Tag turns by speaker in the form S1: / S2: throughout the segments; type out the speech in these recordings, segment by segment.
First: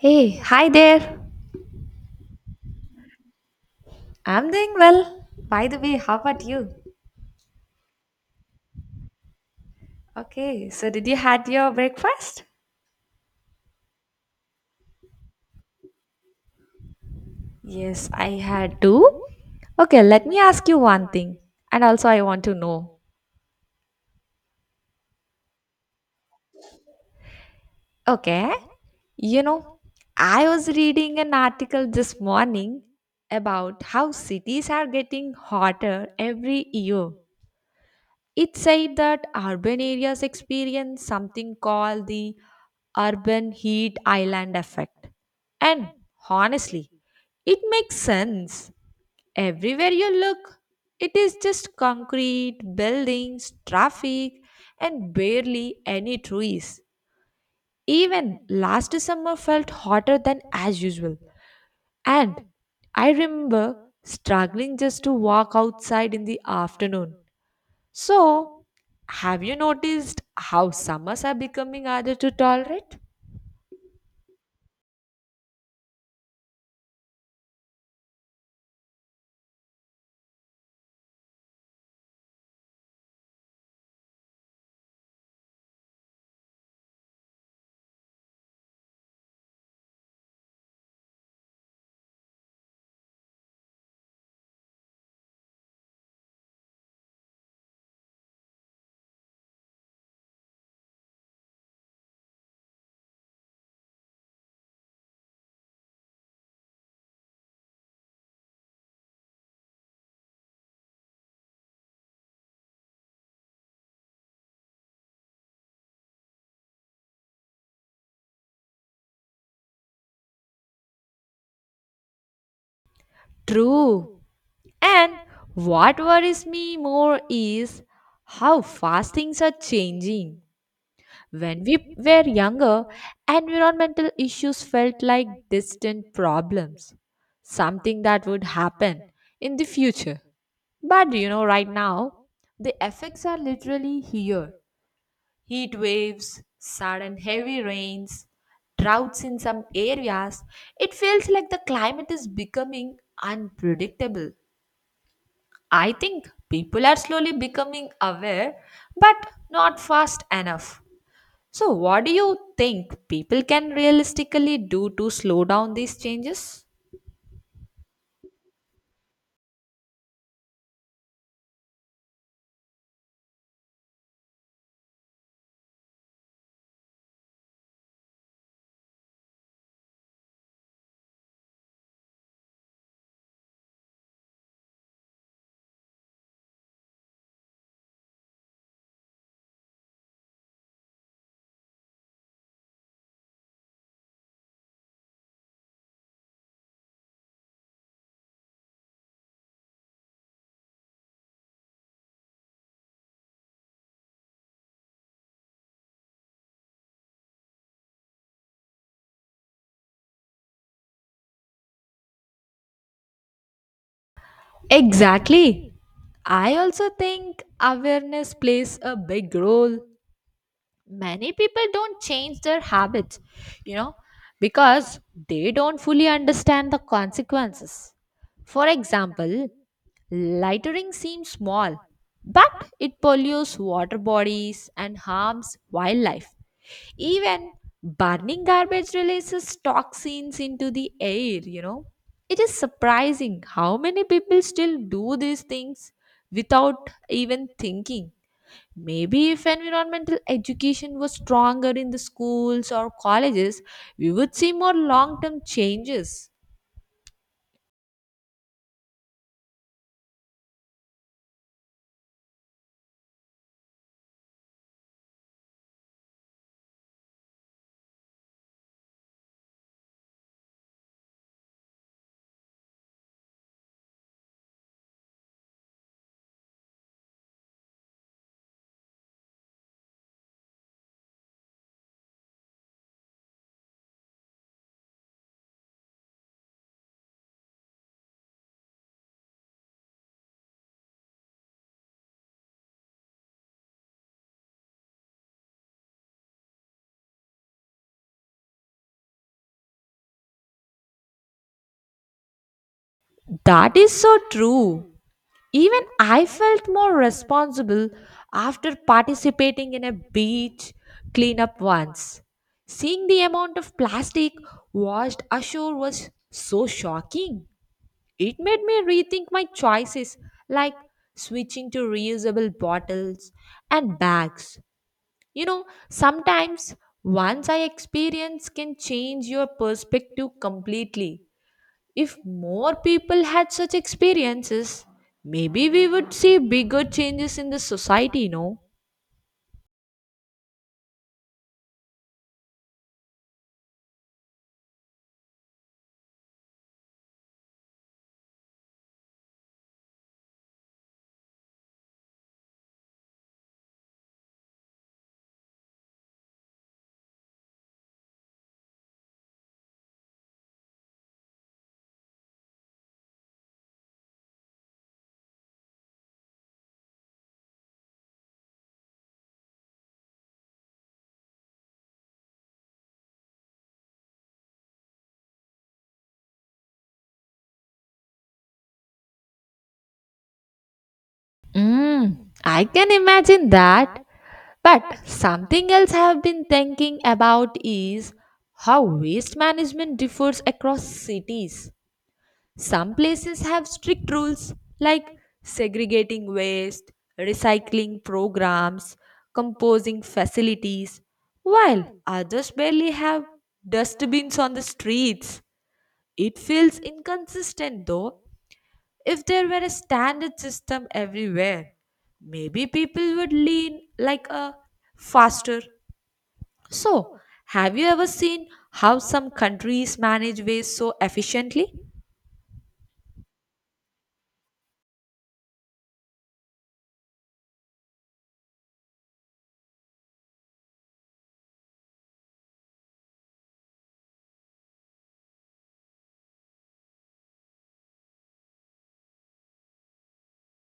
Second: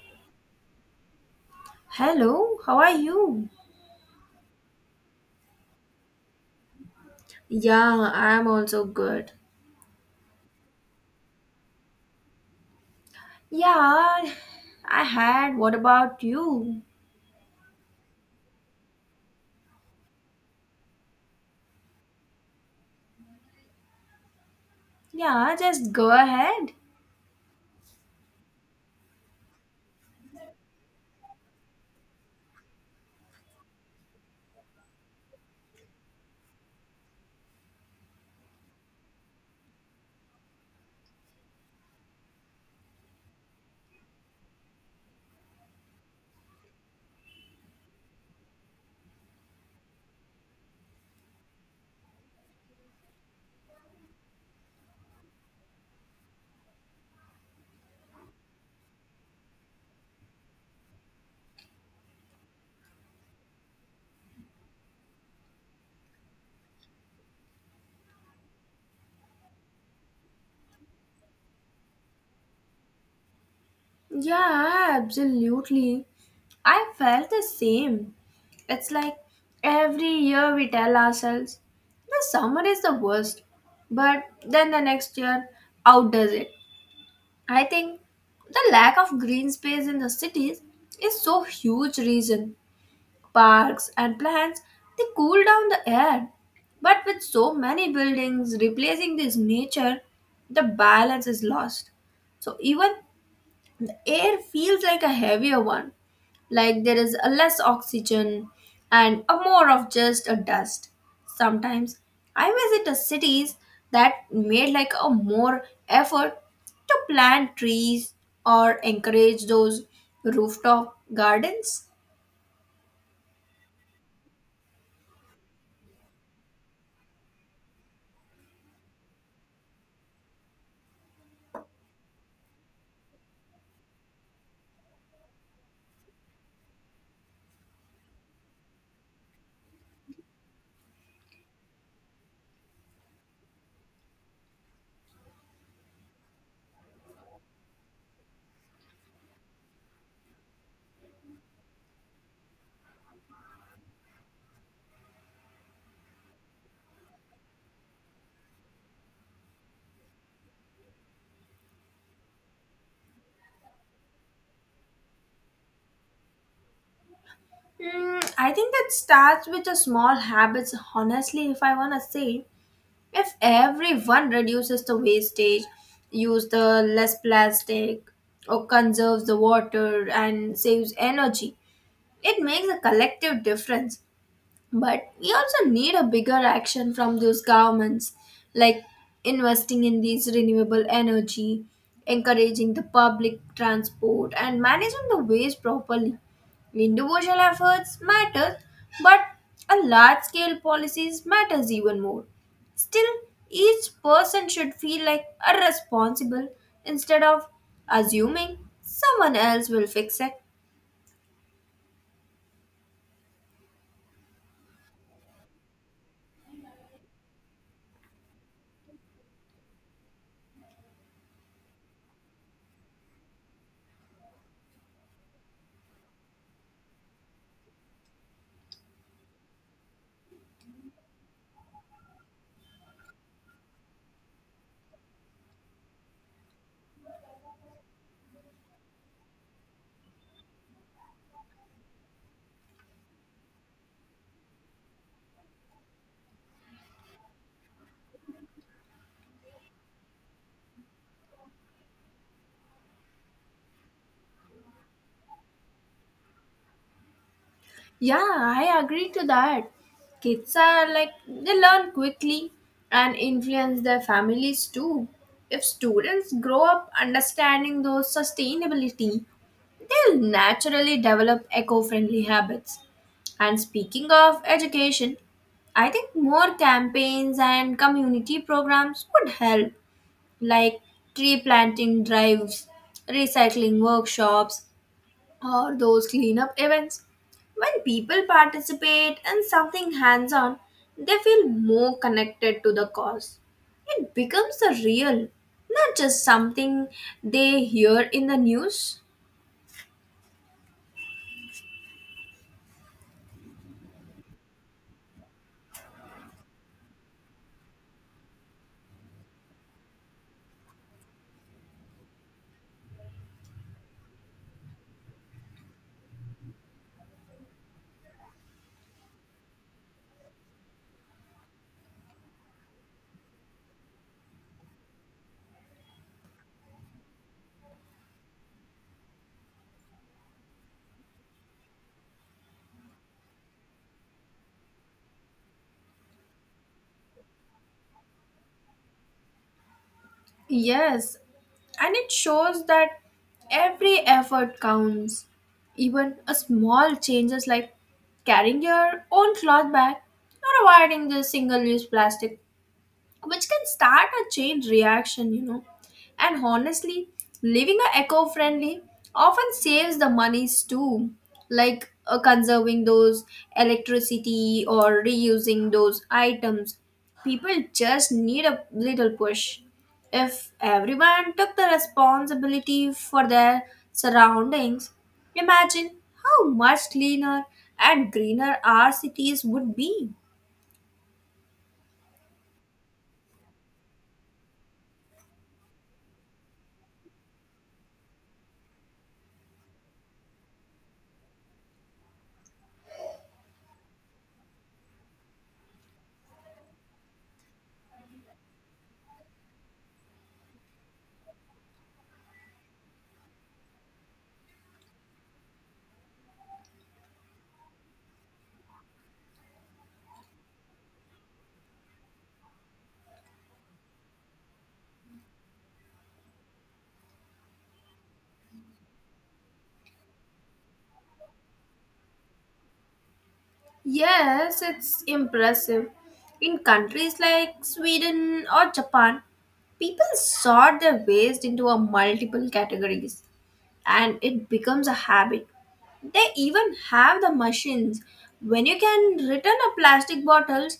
S1: Hey, hi there.
S2: Hello, how are you?
S1: I'm doing well. By the way, how about you?
S2: Yeah, I'm also good.
S1: Okay, so did you had your breakfast?
S2: Yeah, I had. What about you?
S1: Yes, I had too. Okay, let me ask you one thing. And also I want to know.
S2: Yeah, just go ahead.
S1: Okay. You know, I was reading an article this morning about how cities are getting hotter every year. It said that urban areas experience something called the urban heat island effect. And honestly, it makes sense. Everywhere you look, it is just concrete, buildings, traffic, and barely any trees. Even last summer felt hotter than as usual. And I remember struggling just to walk outside in the afternoon, so, have you noticed how summers are becoming harder to tolerate?
S2: Yeah, absolutely. I felt the same. It's like every year we tell ourselves the summer is the worst, but then the next year outdoes it. I think the lack of green space in the cities is so huge reason parks, and plants, they cool down the air. But with so many buildings replacing this nature, the balance is lost. So even the air feels like a heavier one, like there is a less oxygen and a more of just a dust. Sometimes I visit the cities that made like a more effort to plant trees or encourage those rooftop gardens.
S1: True. And what worries me more is how fast things are changing. When we were younger, environmental issues felt like distant problems, something that would happen in the future. But right now, the effects are literally here. Heat waves, sudden heavy rains, droughts in some areas. It feels like the climate is becoming unpredictable. I think people are slowly becoming aware, but not fast enough. So, what do you think people can realistically do to slow down these changes?
S2: Mm, I think that starts with the small habits. Honestly, if I wanna say, if everyone reduces the wastage, use the less plastic, or conserves the water and saves energy, it makes a collective difference. But we also need a bigger action from those governments, like investing in these renewable energy, encouraging the public transport, and managing the waste properly. Individual efforts matter, but a large scale policies matters even more. Still, each person should feel like a responsible instead of assuming someone else will fix it.
S1: Exactly. I also think awareness plays a big role. Many people don't change their habits, you know, because they don't fully understand the consequences. For example, lightering seems small, but it pollutes water bodies and harms wildlife. Even burning garbage releases toxins into the air. It is surprising how many people still do these things without even thinking. Maybe if environmental education was stronger in the schools or colleges, we would see more long term changes.
S2: Yeah, I agree to that. Kids are like, they learn quickly and influence their families too. If students grow up understanding those sustainability, they'll naturally develop eco friendly habits. And speaking of education, I think more campaigns and community programs would help, like tree planting drives, recycling workshops, or those cleanup events. When people participate in something hands on, they feel more connected to the cause. It becomes a real, not just something they hear in the news.
S1: That is so true. Even I felt more responsible after participating in a beach cleanup once. Seeing the amount of plastic washed ashore was so shocking. It made me rethink my choices, like switching to reusable bottles and bags. Sometimes once I experience can change your perspective completely. If more people had such experiences, maybe we would see bigger changes in the society, no?
S2: Yes, and it shows that every effort counts. Even a small changes like carrying your own cloth bag or avoiding the single use plastic which can start a chain reaction, And honestly, living a eco-friendly often saves the monies too, like conserving those electricity or reusing those items. People just need a little push. If everyone took the responsibility for their surroundings, imagine how much cleaner and greener our cities would be.
S1: Mm, I can imagine that. But something else I have been thinking about is how waste management differs across cities. Some places have strict rules like segregating waste, recycling programs, composing facilities, while others barely have dustbins on the streets. It feels inconsistent though. If there were a standard system everywhere, maybe people would lean like a faster. So, have you ever seen how some countries manage waste so efficiently?
S2: Yes, it's impressive. In countries like Sweden or Japan, people sort their waste into a multiple categories and it becomes a habit. They even have the machines. When you can return a plastic bottles,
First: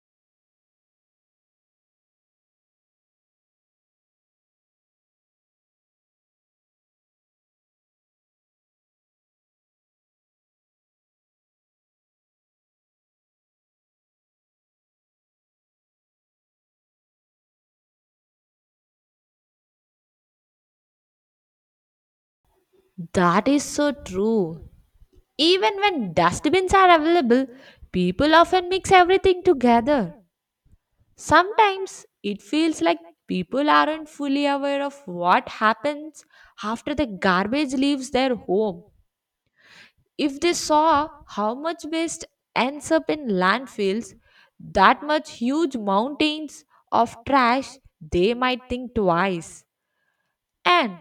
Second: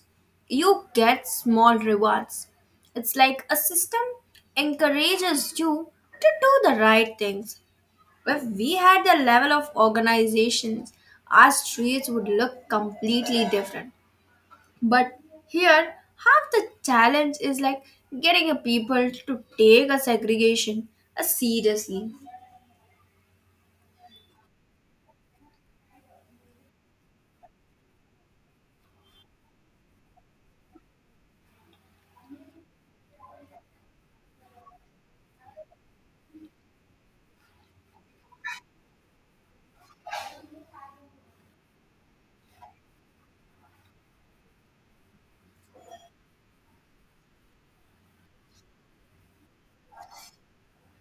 S2: you get small rewards. It's like a system encourages you to do the right things. If we had the level of organizations, our streets would look completely different. But here, half the challenge is like getting a people to take a segregation seriously.
S1: That is so true. Even when dustbins are available, people often mix everything together. Sometimes it feels like people aren't fully aware of what happens after the garbage leaves their home. If they saw how much waste ends up in landfills, that much huge mountains of trash, they might think twice. And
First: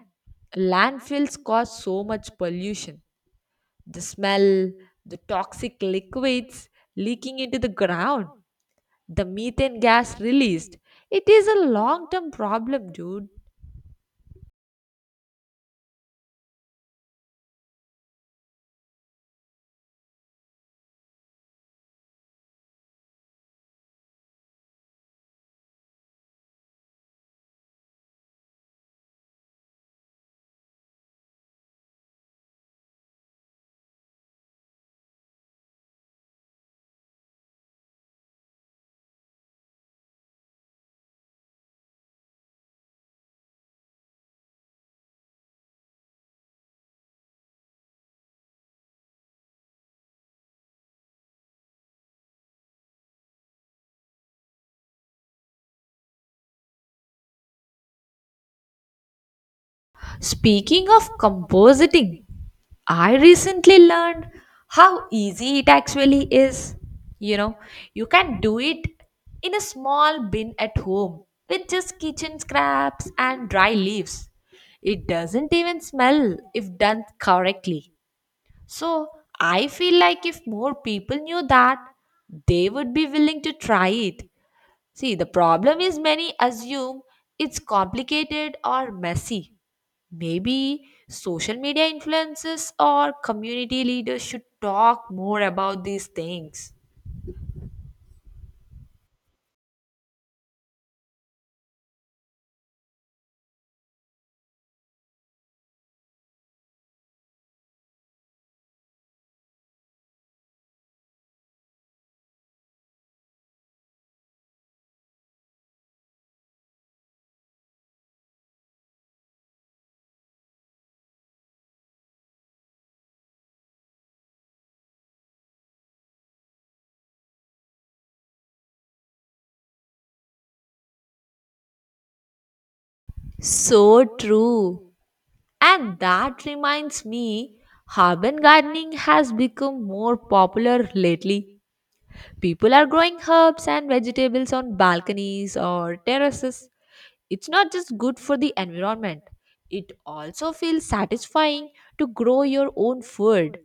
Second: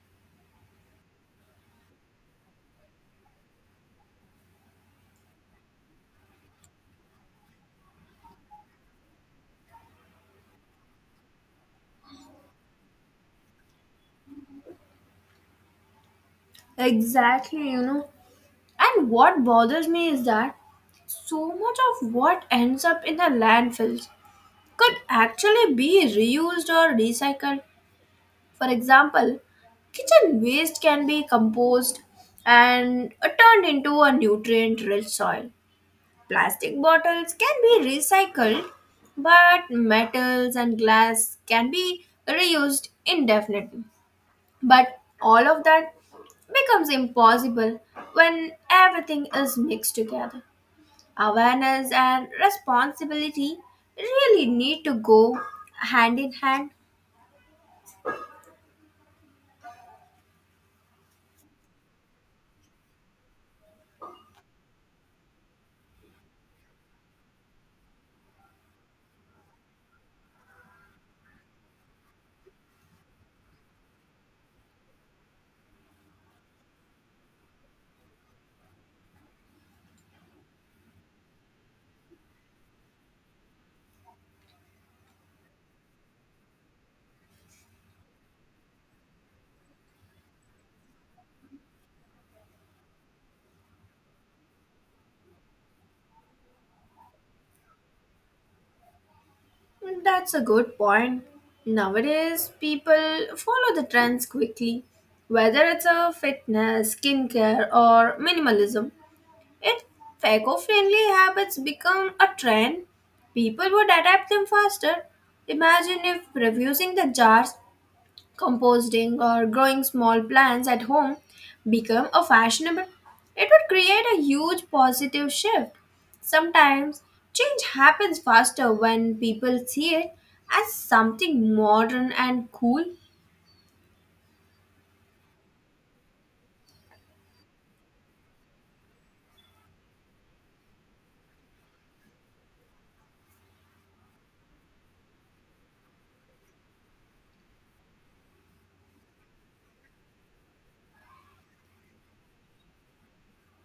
S1: landfills cause so much pollution. The smell, the toxic liquids leaking into the ground, the methane gas released. It is a long term problem, dude.
S2: Exactly, you know. And what bothers me is that so much of what ends up in the landfills could actually be reused or recycled. For example, kitchen waste can be composed and turned into a nutrient rich soil. Plastic bottles can be recycled, but metals and glass can be reused indefinitely. But all of that becomes impossible when everything is mixed together. Awareness and responsibility really need to go hand in hand.
S1: Speaking of compositing, I recently learned how easy it actually is. You know, you can do it in a small bin at home with just kitchen scraps and dry leaves. It doesn't even smell if done correctly. So I feel like if more people knew that, they would be willing to try it. See, the problem is many assume it's complicated or messy. Maybe social media influencers or community leaders should talk more about these things.
S2: That's a good point. Nowadays, people follow the trends quickly, whether it's a fitness, skincare, or minimalism. If eco-friendly habits become a trend, people would adapt them faster. Imagine if refusing the jars composting or growing small plants at home become a fashionable, it would create a huge positive shift. Sometimes change happens faster when people see it as something modern and cool.
S1: So true. And that reminds me, urban gardening has become more popular lately. People are growing herbs and vegetables on balconies or terraces. It's not just good for the environment, it also feels satisfying to grow your own food.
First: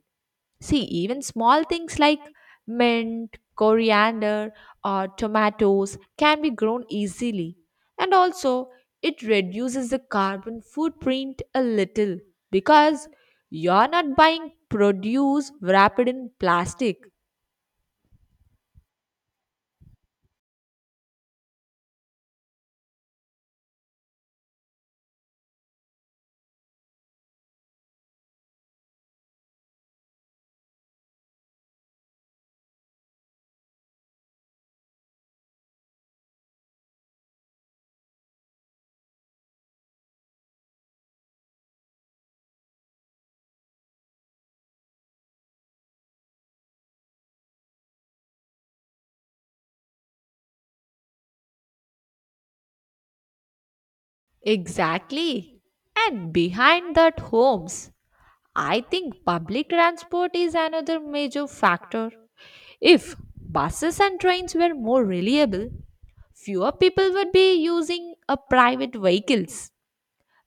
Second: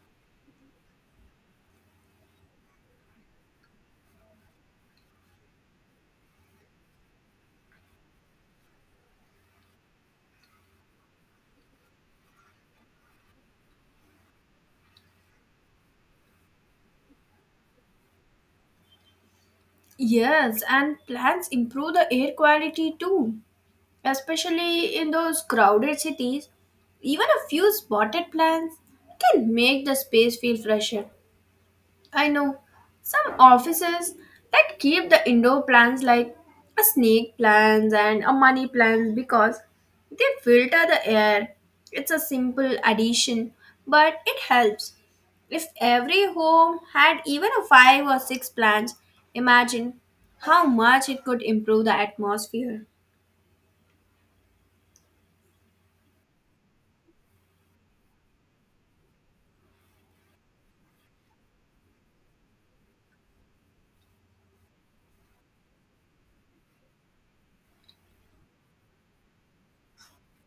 S1: See, even small things like mint, coriander, or tomatoes can be grown easily. And also, it reduces the carbon footprint a little because you're not buying produce wrapped in plastic.
S2: Yes, and plants improve the air quality too, especially in those crowded cities. Even a few spotted plants can make the space feel fresher. I know some offices that keep the indoor plants like a snake plants and a money plants because they filter the air. It's a simple addition, but it helps. If every home had even a five or six plants, imagine how much it could improve the atmosphere.
S1: Exactly. And behind that homes, I think public transport is another major factor. If buses and trains were more reliable, fewer people would be using a private vehicles.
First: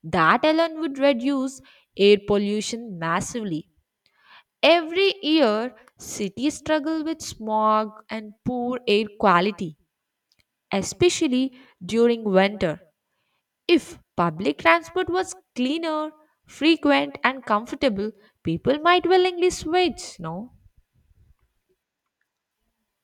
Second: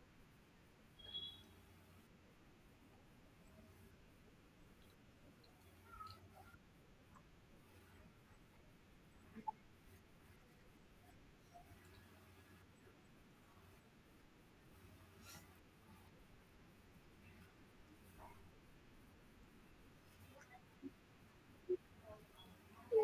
S1: That alone would reduce air pollution massively. Every year, cities struggle with smog and poor air quality, especially during winter. If public transport was cleaner, frequent, and comfortable, people might willingly switch, no?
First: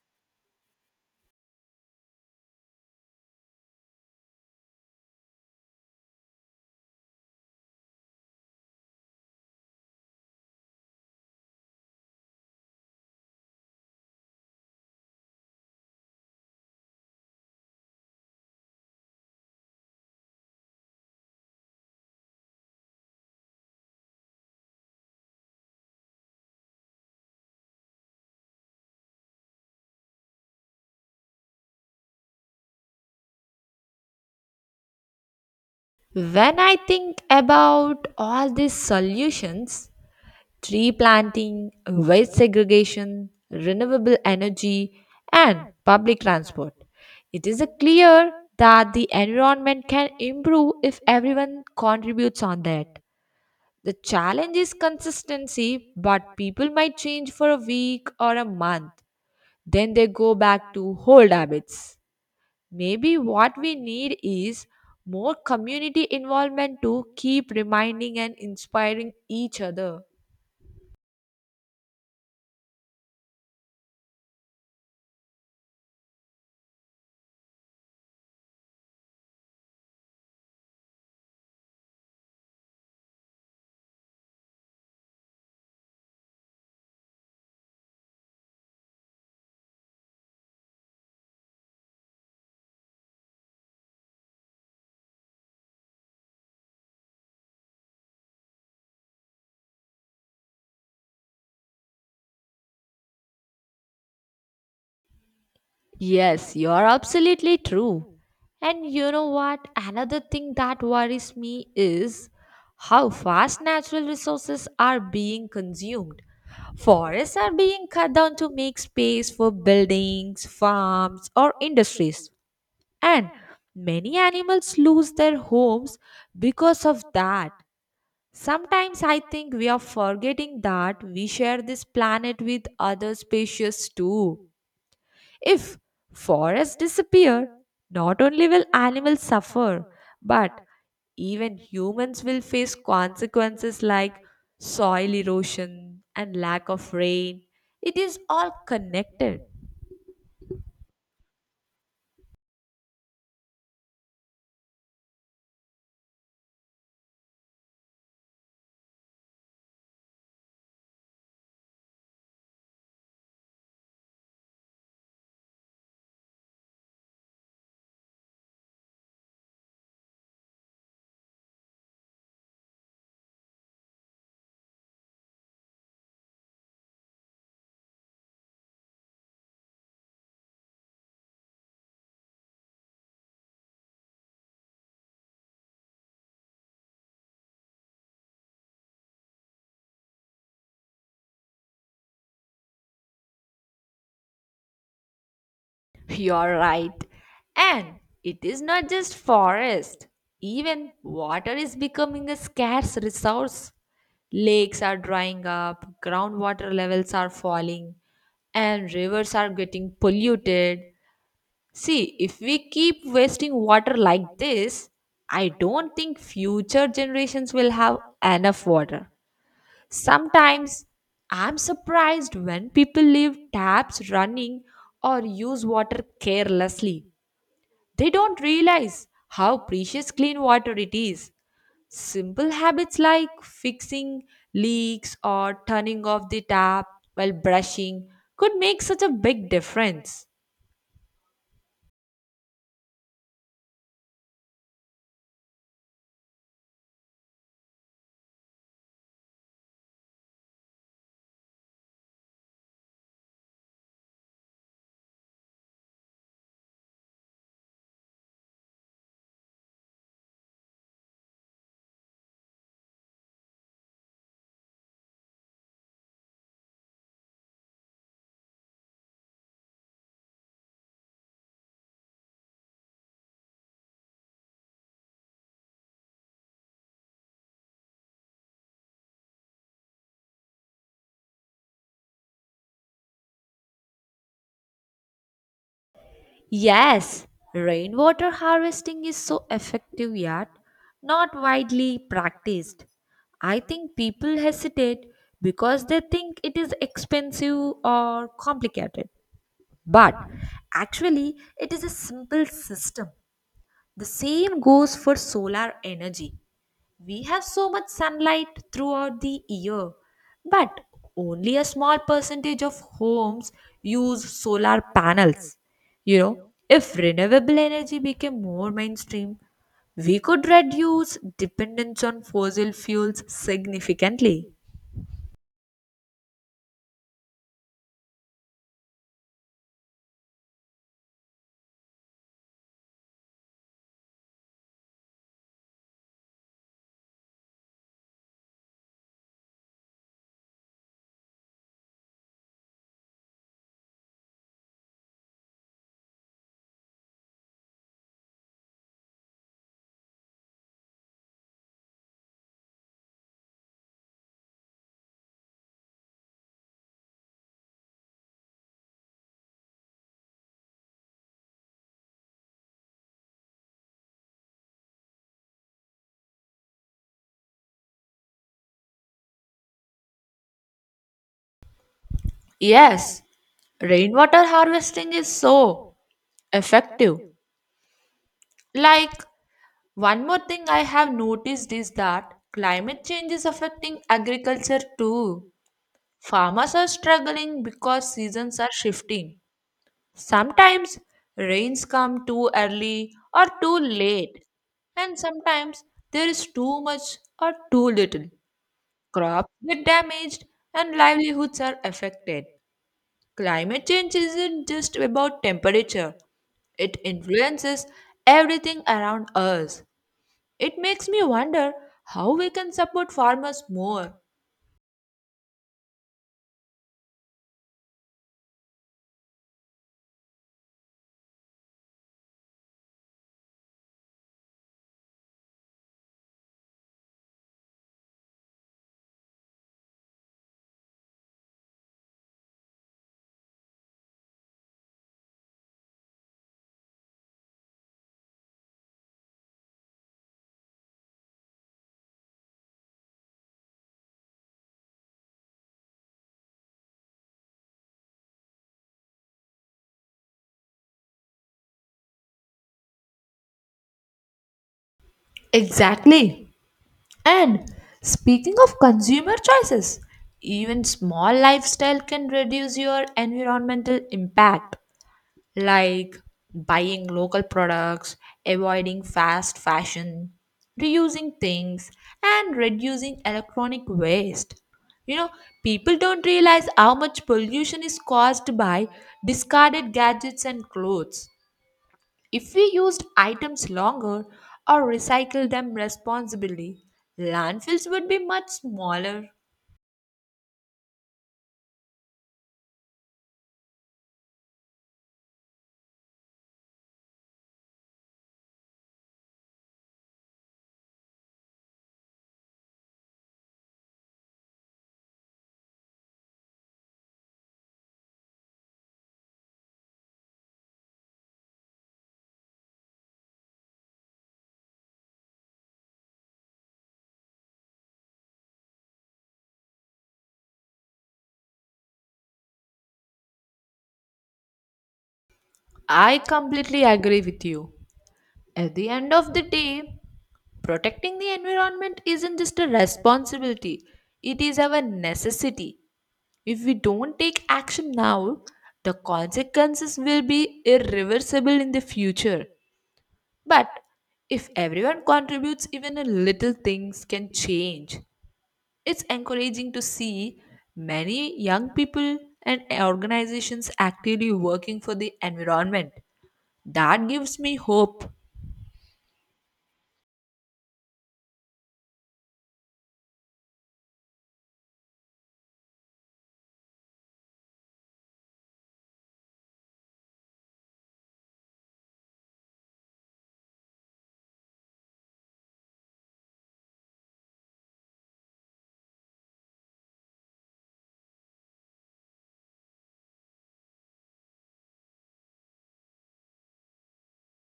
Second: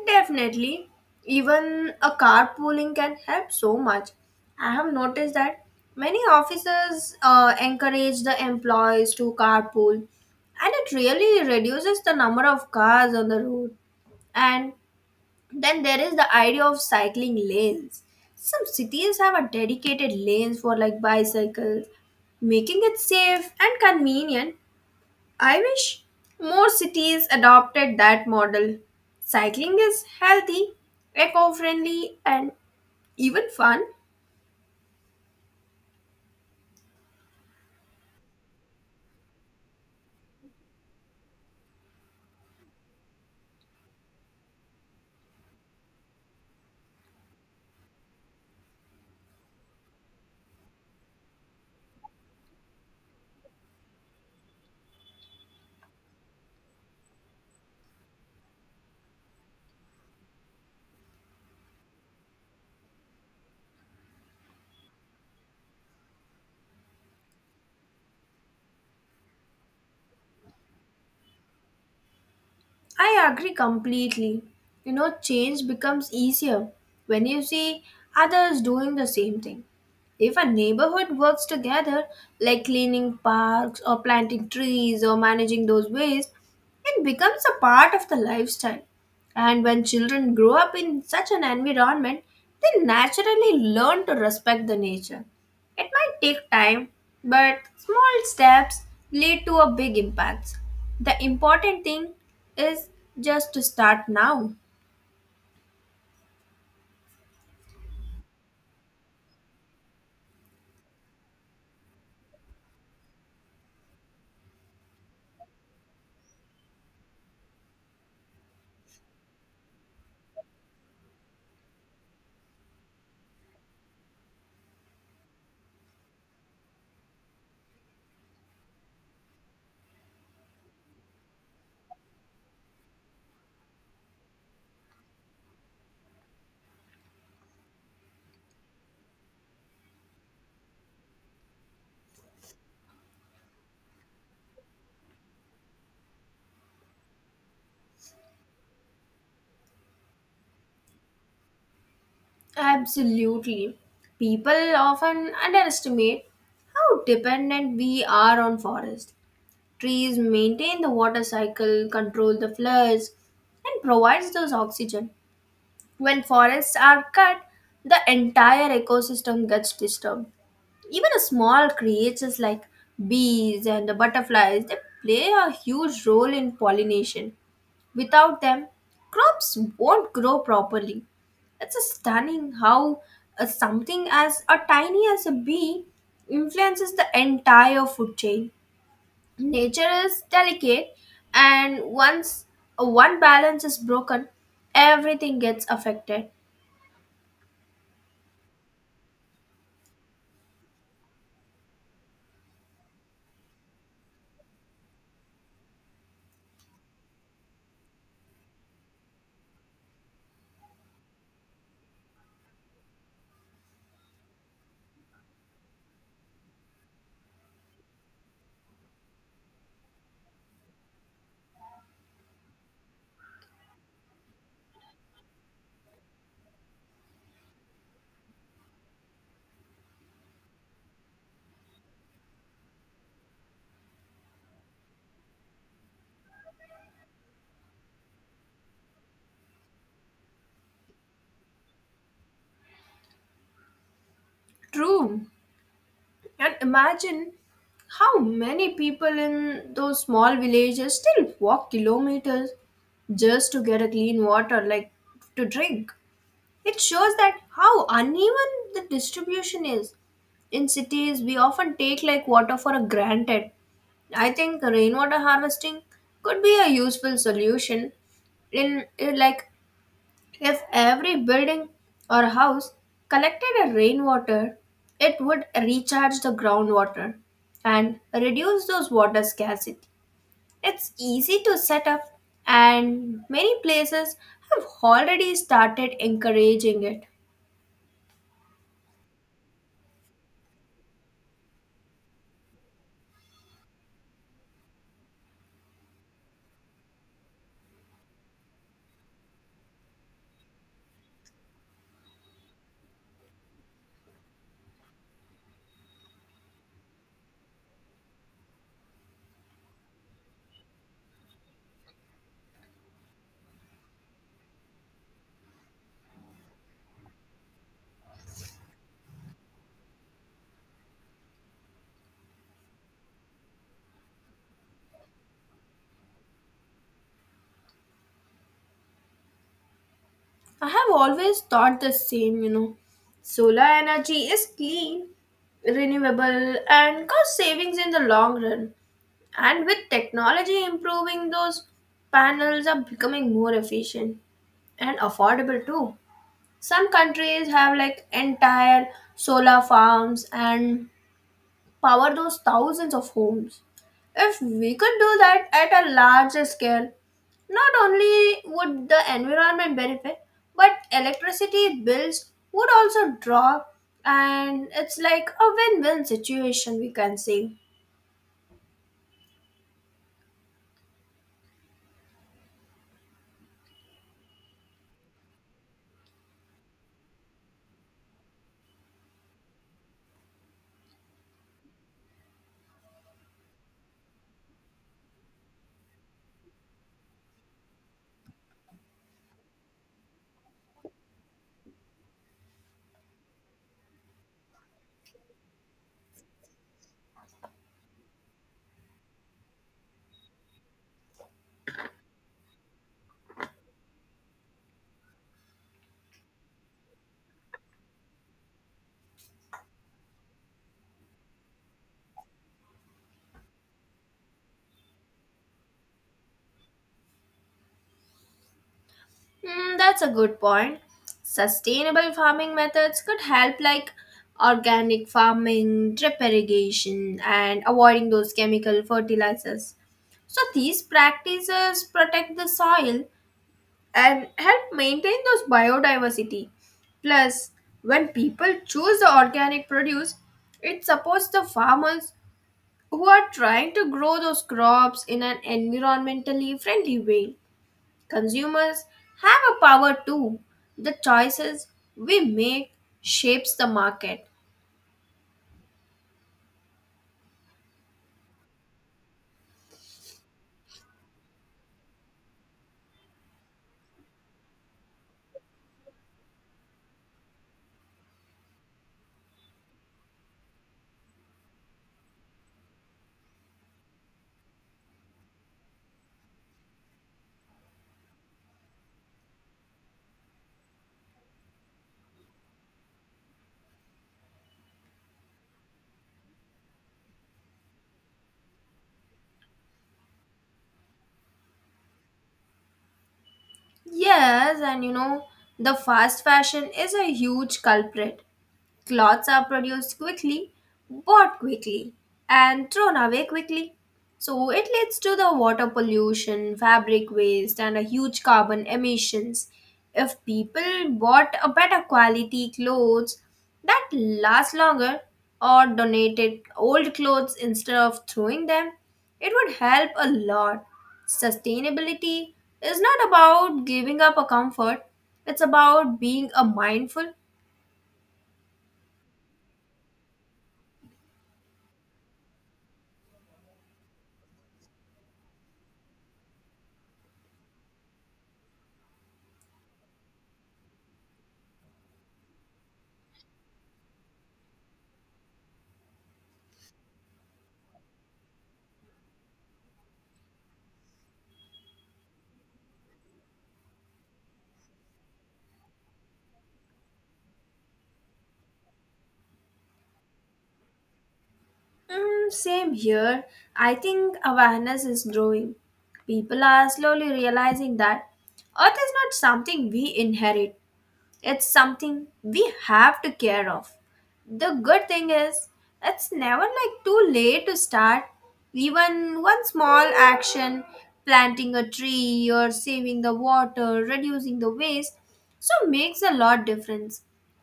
S2: Definitely. Even a carpooling can help so much. I have noticed that many offices encourage the employees to carpool, and it really reduces the number of cars on the road. And then there is the idea of cycling lanes. Some cities have a dedicated lanes for like bicycles, making it safe and convenient. I wish more cities adopted that model. Cycling is healthy, eco friendly, and even fun.
S1: When I think about all these solutions: tree planting, waste segregation, renewable energy, and public transport, it is a clear that the environment can improve if everyone contributes on that. The challenge is consistency, but people might change for a week or a month. Then they go back to old habits. Maybe what we need is more community involvement to keep reminding and inspiring each other.
S2: I agree completely. You know, change becomes easier when you see others doing the same thing. If a neighborhood works together, like cleaning parks or planting trees or managing those waste, it becomes a part of the lifestyle. And when children grow up in such an environment, they naturally learn to respect the nature. It might take time, but small steps lead to a big impact. The important thing is just to start now.
S1: Yes, you are absolutely true. And you know what? Another thing that worries me is how fast natural resources are being consumed. Forests are being cut down to make space for buildings, farms, or industries. And many animals lose their homes because of that. Sometimes I think we are forgetting that we share this planet with other species too. If forests disappear, not only will animals suffer, but even humans will face consequences like soil erosion and lack of rain. It is all connected.
S2: Absolutely. People often underestimate how dependent we are on forest. Trees maintain the water cycle, control the floods, and provides those oxygen. When forests are cut, the entire ecosystem gets disturbed. Even a small creatures like bees and the butterflies, they play a huge role in pollination. Without them, crops won't grow properly. It's stunning how something as a tiny as a bee influences the entire food chain. Nature is delicate, and once one balance is broken, everything gets affected.
S1: You're right. And it is not just forest. Even water is becoming a scarce resource. Lakes are drying up, groundwater levels are falling, and rivers are getting polluted. See, if we keep wasting water like this, I don't think future generations will have enough water. Sometimes I'm surprised when people leave taps running or use water carelessly. They don't realize how precious clean water it is. Simple habits like fixing leaks or turning off the tap while brushing could make such a big difference.
S2: True. And imagine how many people in those small villages still walk kilometers just to get a clean water like to drink. It shows that how uneven the distribution is. In cities, we often take like water for a granted. I think rainwater harvesting could be a useful solution in like if every building or house collected a rainwater, it would recharge the groundwater and reduce those water scarcity. It's easy to set up and many places have already started encouraging it.
S1: Yes, rainwater harvesting is so effective yet not widely practiced. I think people hesitate because they think it is expensive or complicated. But actually, it is a simple system. The same goes for solar energy. We have so much sunlight throughout the year, but only a small percentage of homes use solar panels. You know, if renewable energy became more mainstream, we could reduce dependence on fossil fuels significantly.
S2: I have always thought the same, you know. Solar energy is clean, renewable, and cost savings in the long run. And with technology improving, those panels are becoming more efficient and affordable too. Some countries have like entire solar farms and power those thousands of homes. If we could do that at a larger scale, not only would the environment benefit, but electricity bills would also drop, and it's like a win win situation, we can say.
S1: Yes, rainwater harvesting is so effective. Like, one more thing I have noticed is that climate change is affecting agriculture too. Farmers are struggling because seasons are shifting. Sometimes rains come too early or too late, and sometimes there is too much or too little. Crops get damaged and livelihoods are affected. Climate change isn't just about temperature, it influences everything around us. It makes me wonder how we can support farmers more.
S2: Hmm, that's a good point. Sustainable farming methods could help, like organic farming, drip irrigation, and avoiding those chemical fertilizers. So, these practices protect the soil and help maintain those biodiversity. Plus, when people choose the organic produce, it supports the farmers who are trying to grow those crops in an environmentally friendly way. Consumers have a power too. The choices we make shapes the market.
S1: Exactly. And speaking of consumer choices, even small lifestyle can reduce your environmental impact, like buying local products, avoiding fast fashion, reusing things, and reducing electronic waste. You know, People don't realize how much pollution is caused by discarded gadgets and clothes. If we used items longer or recycled them responsibly, landfills would be much smaller.
S2: Yes, and you know, the fast fashion is a huge culprit. Clothes are produced quickly, bought quickly, and thrown away quickly. So it leads to the water pollution, fabric waste, and a huge carbon emissions. If people bought a better quality clothes that last longer or donated old clothes instead of throwing them, it would help a lot. Sustainability is not about giving up a comfort, it's about
S1: I
S2: being a
S1: completely
S2: mindful.
S1: agree with you. At the end of the day, protecting the environment isn't just a responsibility, it is our necessity. If we don't take action now, the consequences will be irreversible in the future. But if everyone contributes, even a little things can change. It's encouraging to see many young people and organizations actively working for the environment. That gives me hope.
S2: Mm, same here. I think awareness is growing. People are slowly realizing that Earth is not something we inherit, it's something we have to care of. The good thing is, it's never like too late to start. Even one small action, planting a tree or saving the water, reducing the waste, so makes a lot difference.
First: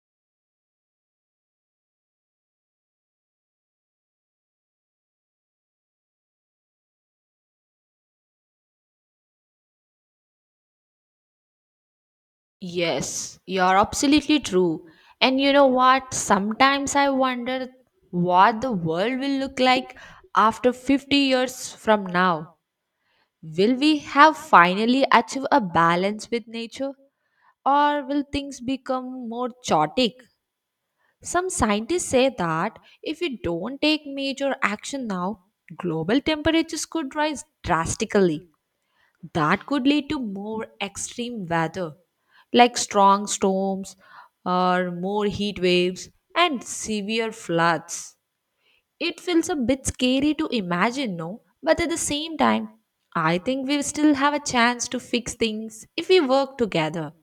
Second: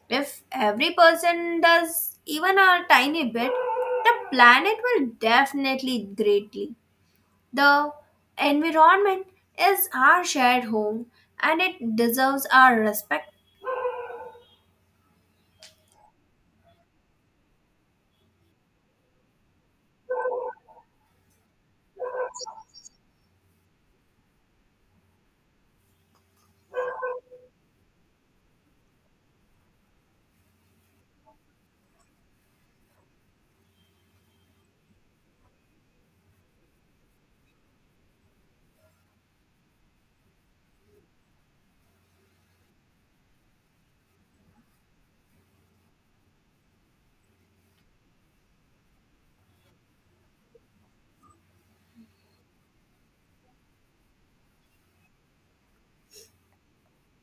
S2: If every person does even a tiny bit, the planet will definitely greatly. The environment is our shared home and it deserves our respect.
S1: Yes, you're absolutely true. And you know what? Sometimes I wonder what the world will look like after 50 years from now. Will we have finally achieved a balance with nature or will things become more chaotic? Some scientists say that if we don't take major action now, global temperatures could rise drastically. That could lead to more extreme weather, like strong storms or more heat waves and severe floods. It feels a bit scary to imagine, no? But at the same time, I think we still have a chance to fix things if we work together.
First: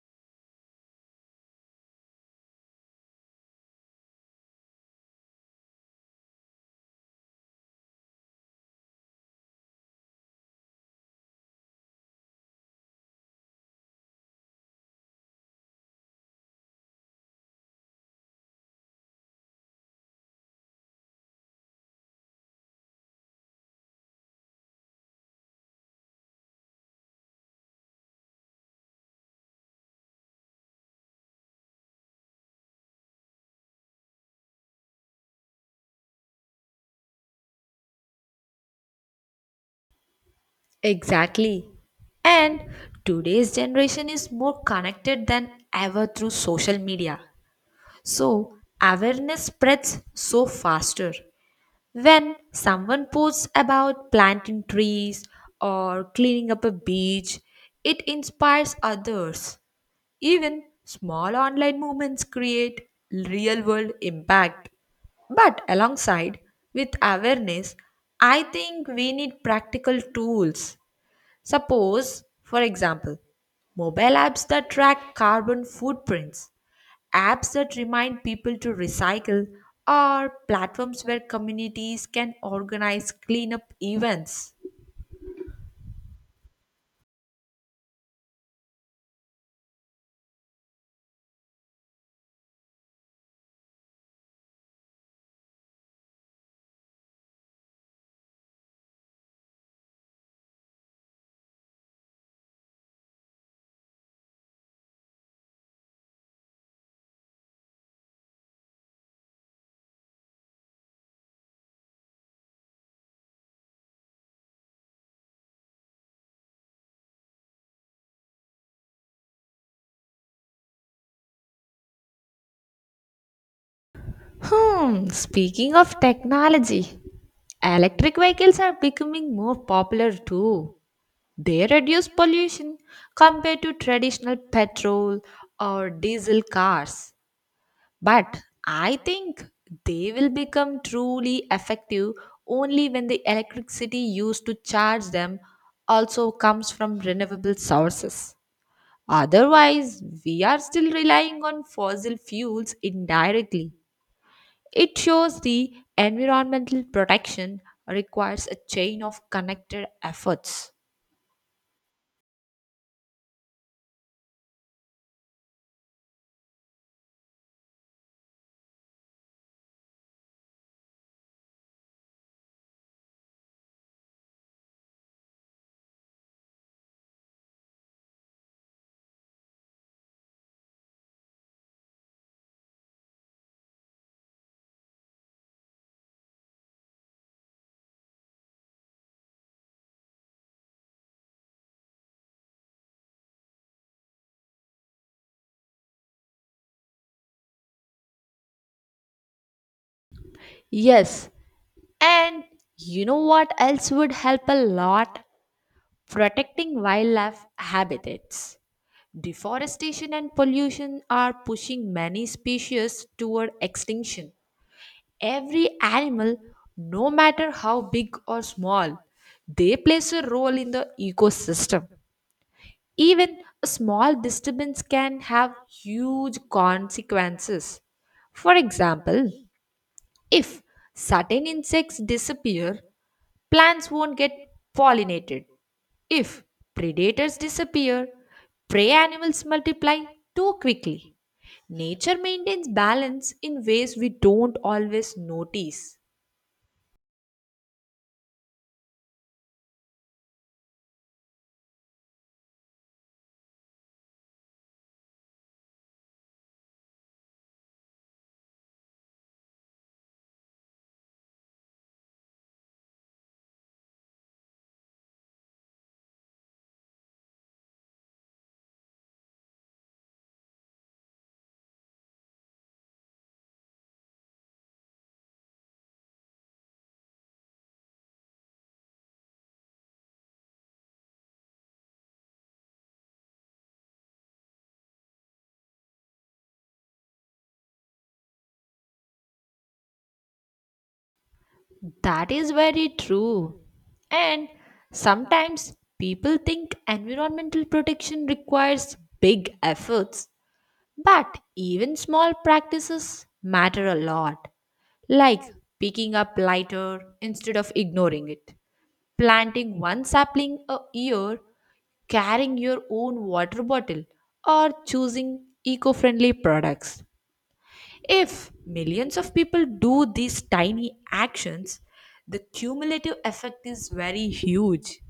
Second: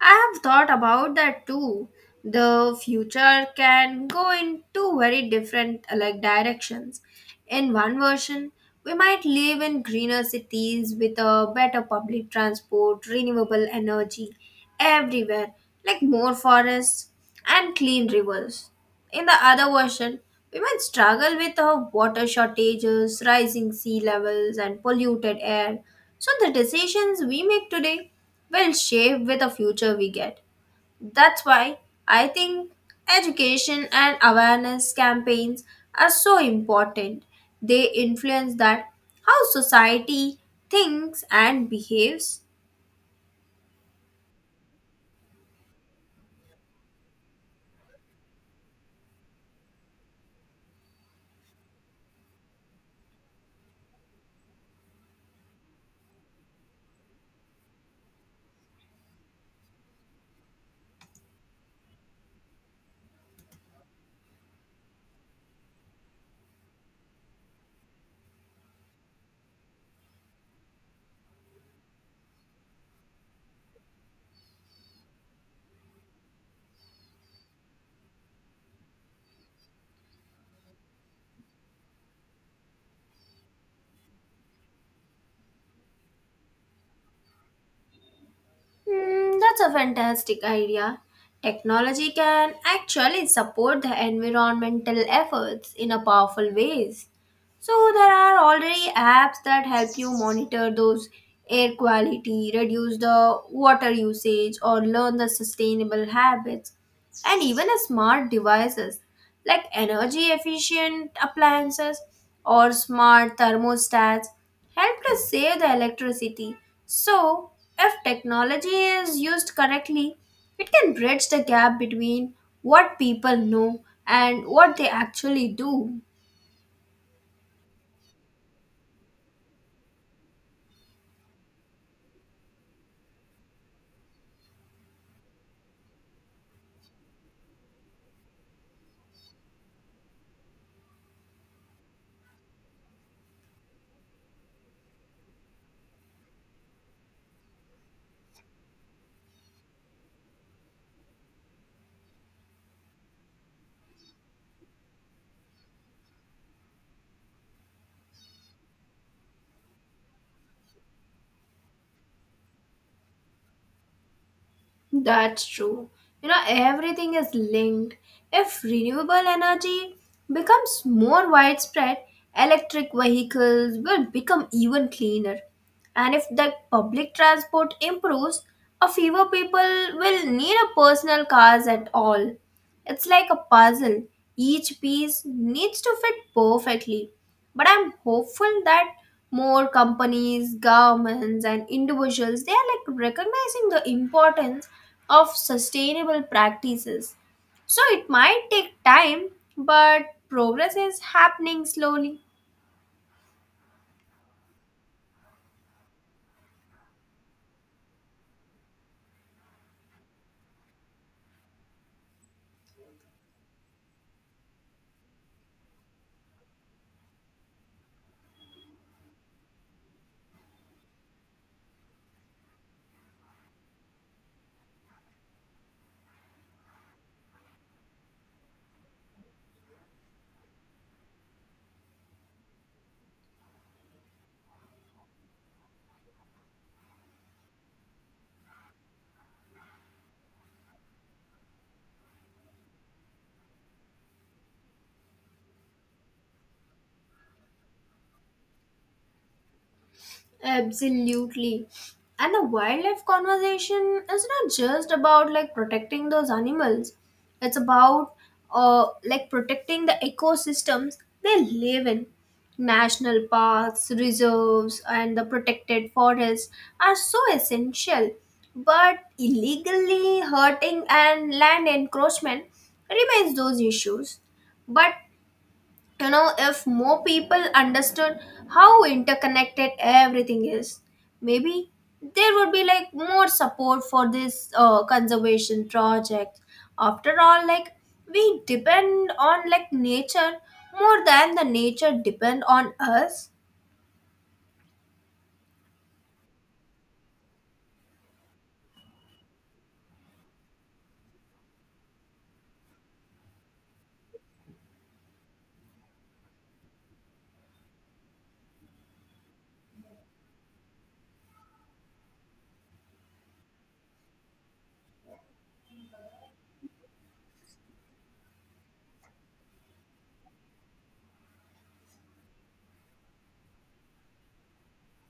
S2: I have thought about that too. The future can go in two very different like directions. In one version, we might live in greener cities with a better public transport, renewable energy everywhere, like more forests and clean rivers. In the other version, we might struggle with water shortages, rising sea levels, and polluted air. So the decisions we make today will shape with the future we get. That's why I think education and awareness campaigns are so important. They influence that how society thinks
S1: Exactly.
S2: and behaves.
S1: And today's generation is more connected than ever through social media. So, awareness spreads so faster. When someone posts about planting trees or cleaning up a beach, it inspires others. Even small online movements create real world impact. But alongside with awareness, I think we need practical tools. Suppose, for example, mobile apps that track carbon footprints, apps that remind people to recycle, or platforms where communities can organize cleanup events.
S2: Hmm, that's a fantastic idea. Technology can actually support the environmental efforts in a powerful ways. So there are already apps that help you monitor those air quality, reduce the water usage or learn the sustainable habits and even a smart devices like energy efficient appliances or smart thermostats help us save the electricity. So if technology is used correctly, it can bridge the gap between what people know and what they
S1: Hmm,
S2: actually
S1: speaking of
S2: do.
S1: technology, electric vehicles are becoming more popular too. They reduce pollution compared to traditional petrol or diesel cars. But I think they will become truly effective only when the electricity used to charge them also comes from renewable sources. Otherwise, we are still relying on fossil fuels indirectly. It shows the environmental protection requires a chain of connected efforts.
S2: That's true. You know, everything is linked. If renewable energy becomes more widespread, electric vehicles will become even cleaner. And if the public transport improves, a fewer people will need a personal cars at all. It's like a puzzle. Each piece needs to fit perfectly. But I'm hopeful that more companies, governments and individuals they are like recognizing the importance of sustainable practices. So it might take time, but progress is
S1: Yes,
S2: happening slowly.
S1: and you know what else would help a lot? Protecting wildlife habitats. Deforestation and pollution are pushing many species toward extinction. Every animal, no matter how big or small, they plays a role in the ecosystem. Even a small disturbance can have huge consequences. For example, if certain insects disappear, plants won't get pollinated. If predators disappear, prey animals multiply too quickly. Nature maintains balance in ways we don't always notice.
S2: Absolutely. And the wildlife conversation is not just about like protecting those animals. It's about like protecting the ecosystems they live in. National parks, reserves and the protected forests are so essential. But illegally hurting and land encroachment remains those issues. But you know if more people understood how interconnected everything is, maybe there would be like more support for this conservation project. After all, like, we depend on like nature more than the nature
S1: That
S2: depend
S1: is
S2: on
S1: very
S2: us.
S1: true. And sometimes people think environmental protection requires big efforts, but even small practices matter a lot, like picking up lighter instead of ignoring it, planting one sapling a year, carrying your own water bottle, or choosing eco friendly products. If millions of people do these tiny actions, the cumulative effect is very huge.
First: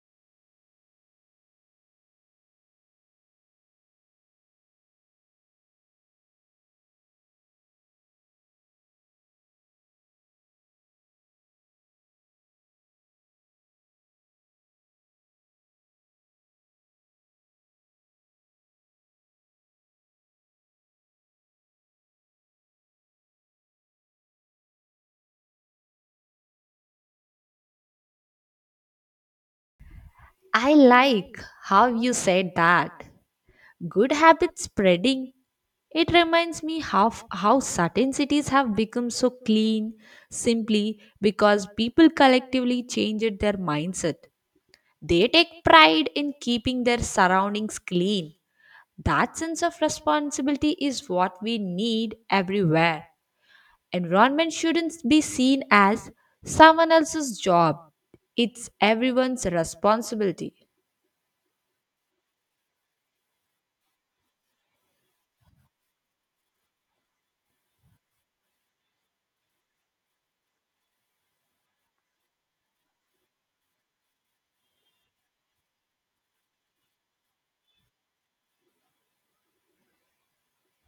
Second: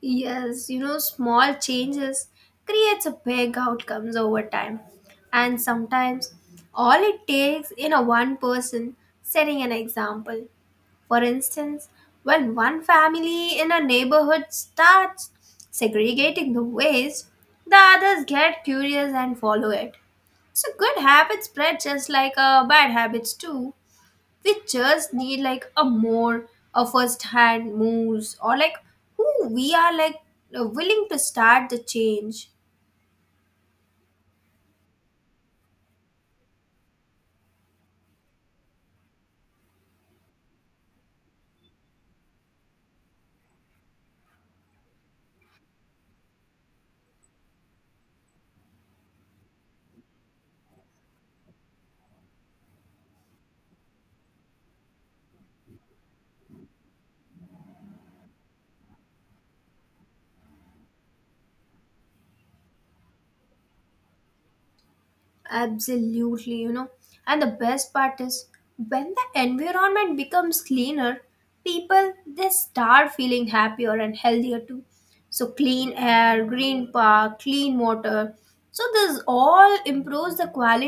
S2: Yes, you know, small changes creates a big outcomes over time. And sometimes all it takes in a one person setting an example. For instance, when one family in a neighborhood starts segregating the waste, the others get curious and follow it. So good habits spread just like bad habits too. We just need like a more, a first hand moves or like who we are like
S1: I
S2: willing to
S1: like
S2: start the
S1: how you
S2: change.
S1: said that. Good habits spreading. It reminds me how certain cities have become so clean simply because people collectively changed their mindset. They take pride in keeping their surroundings clean. That sense of responsibility is what we need everywhere. Environment shouldn't be seen as someone else's job, it's everyone's responsibility.
S2: Absolutely, you know. And the best part is when the environment becomes cleaner people they start feeling happier and healthier too. So clean air, green park, clean water, so this all improves the quality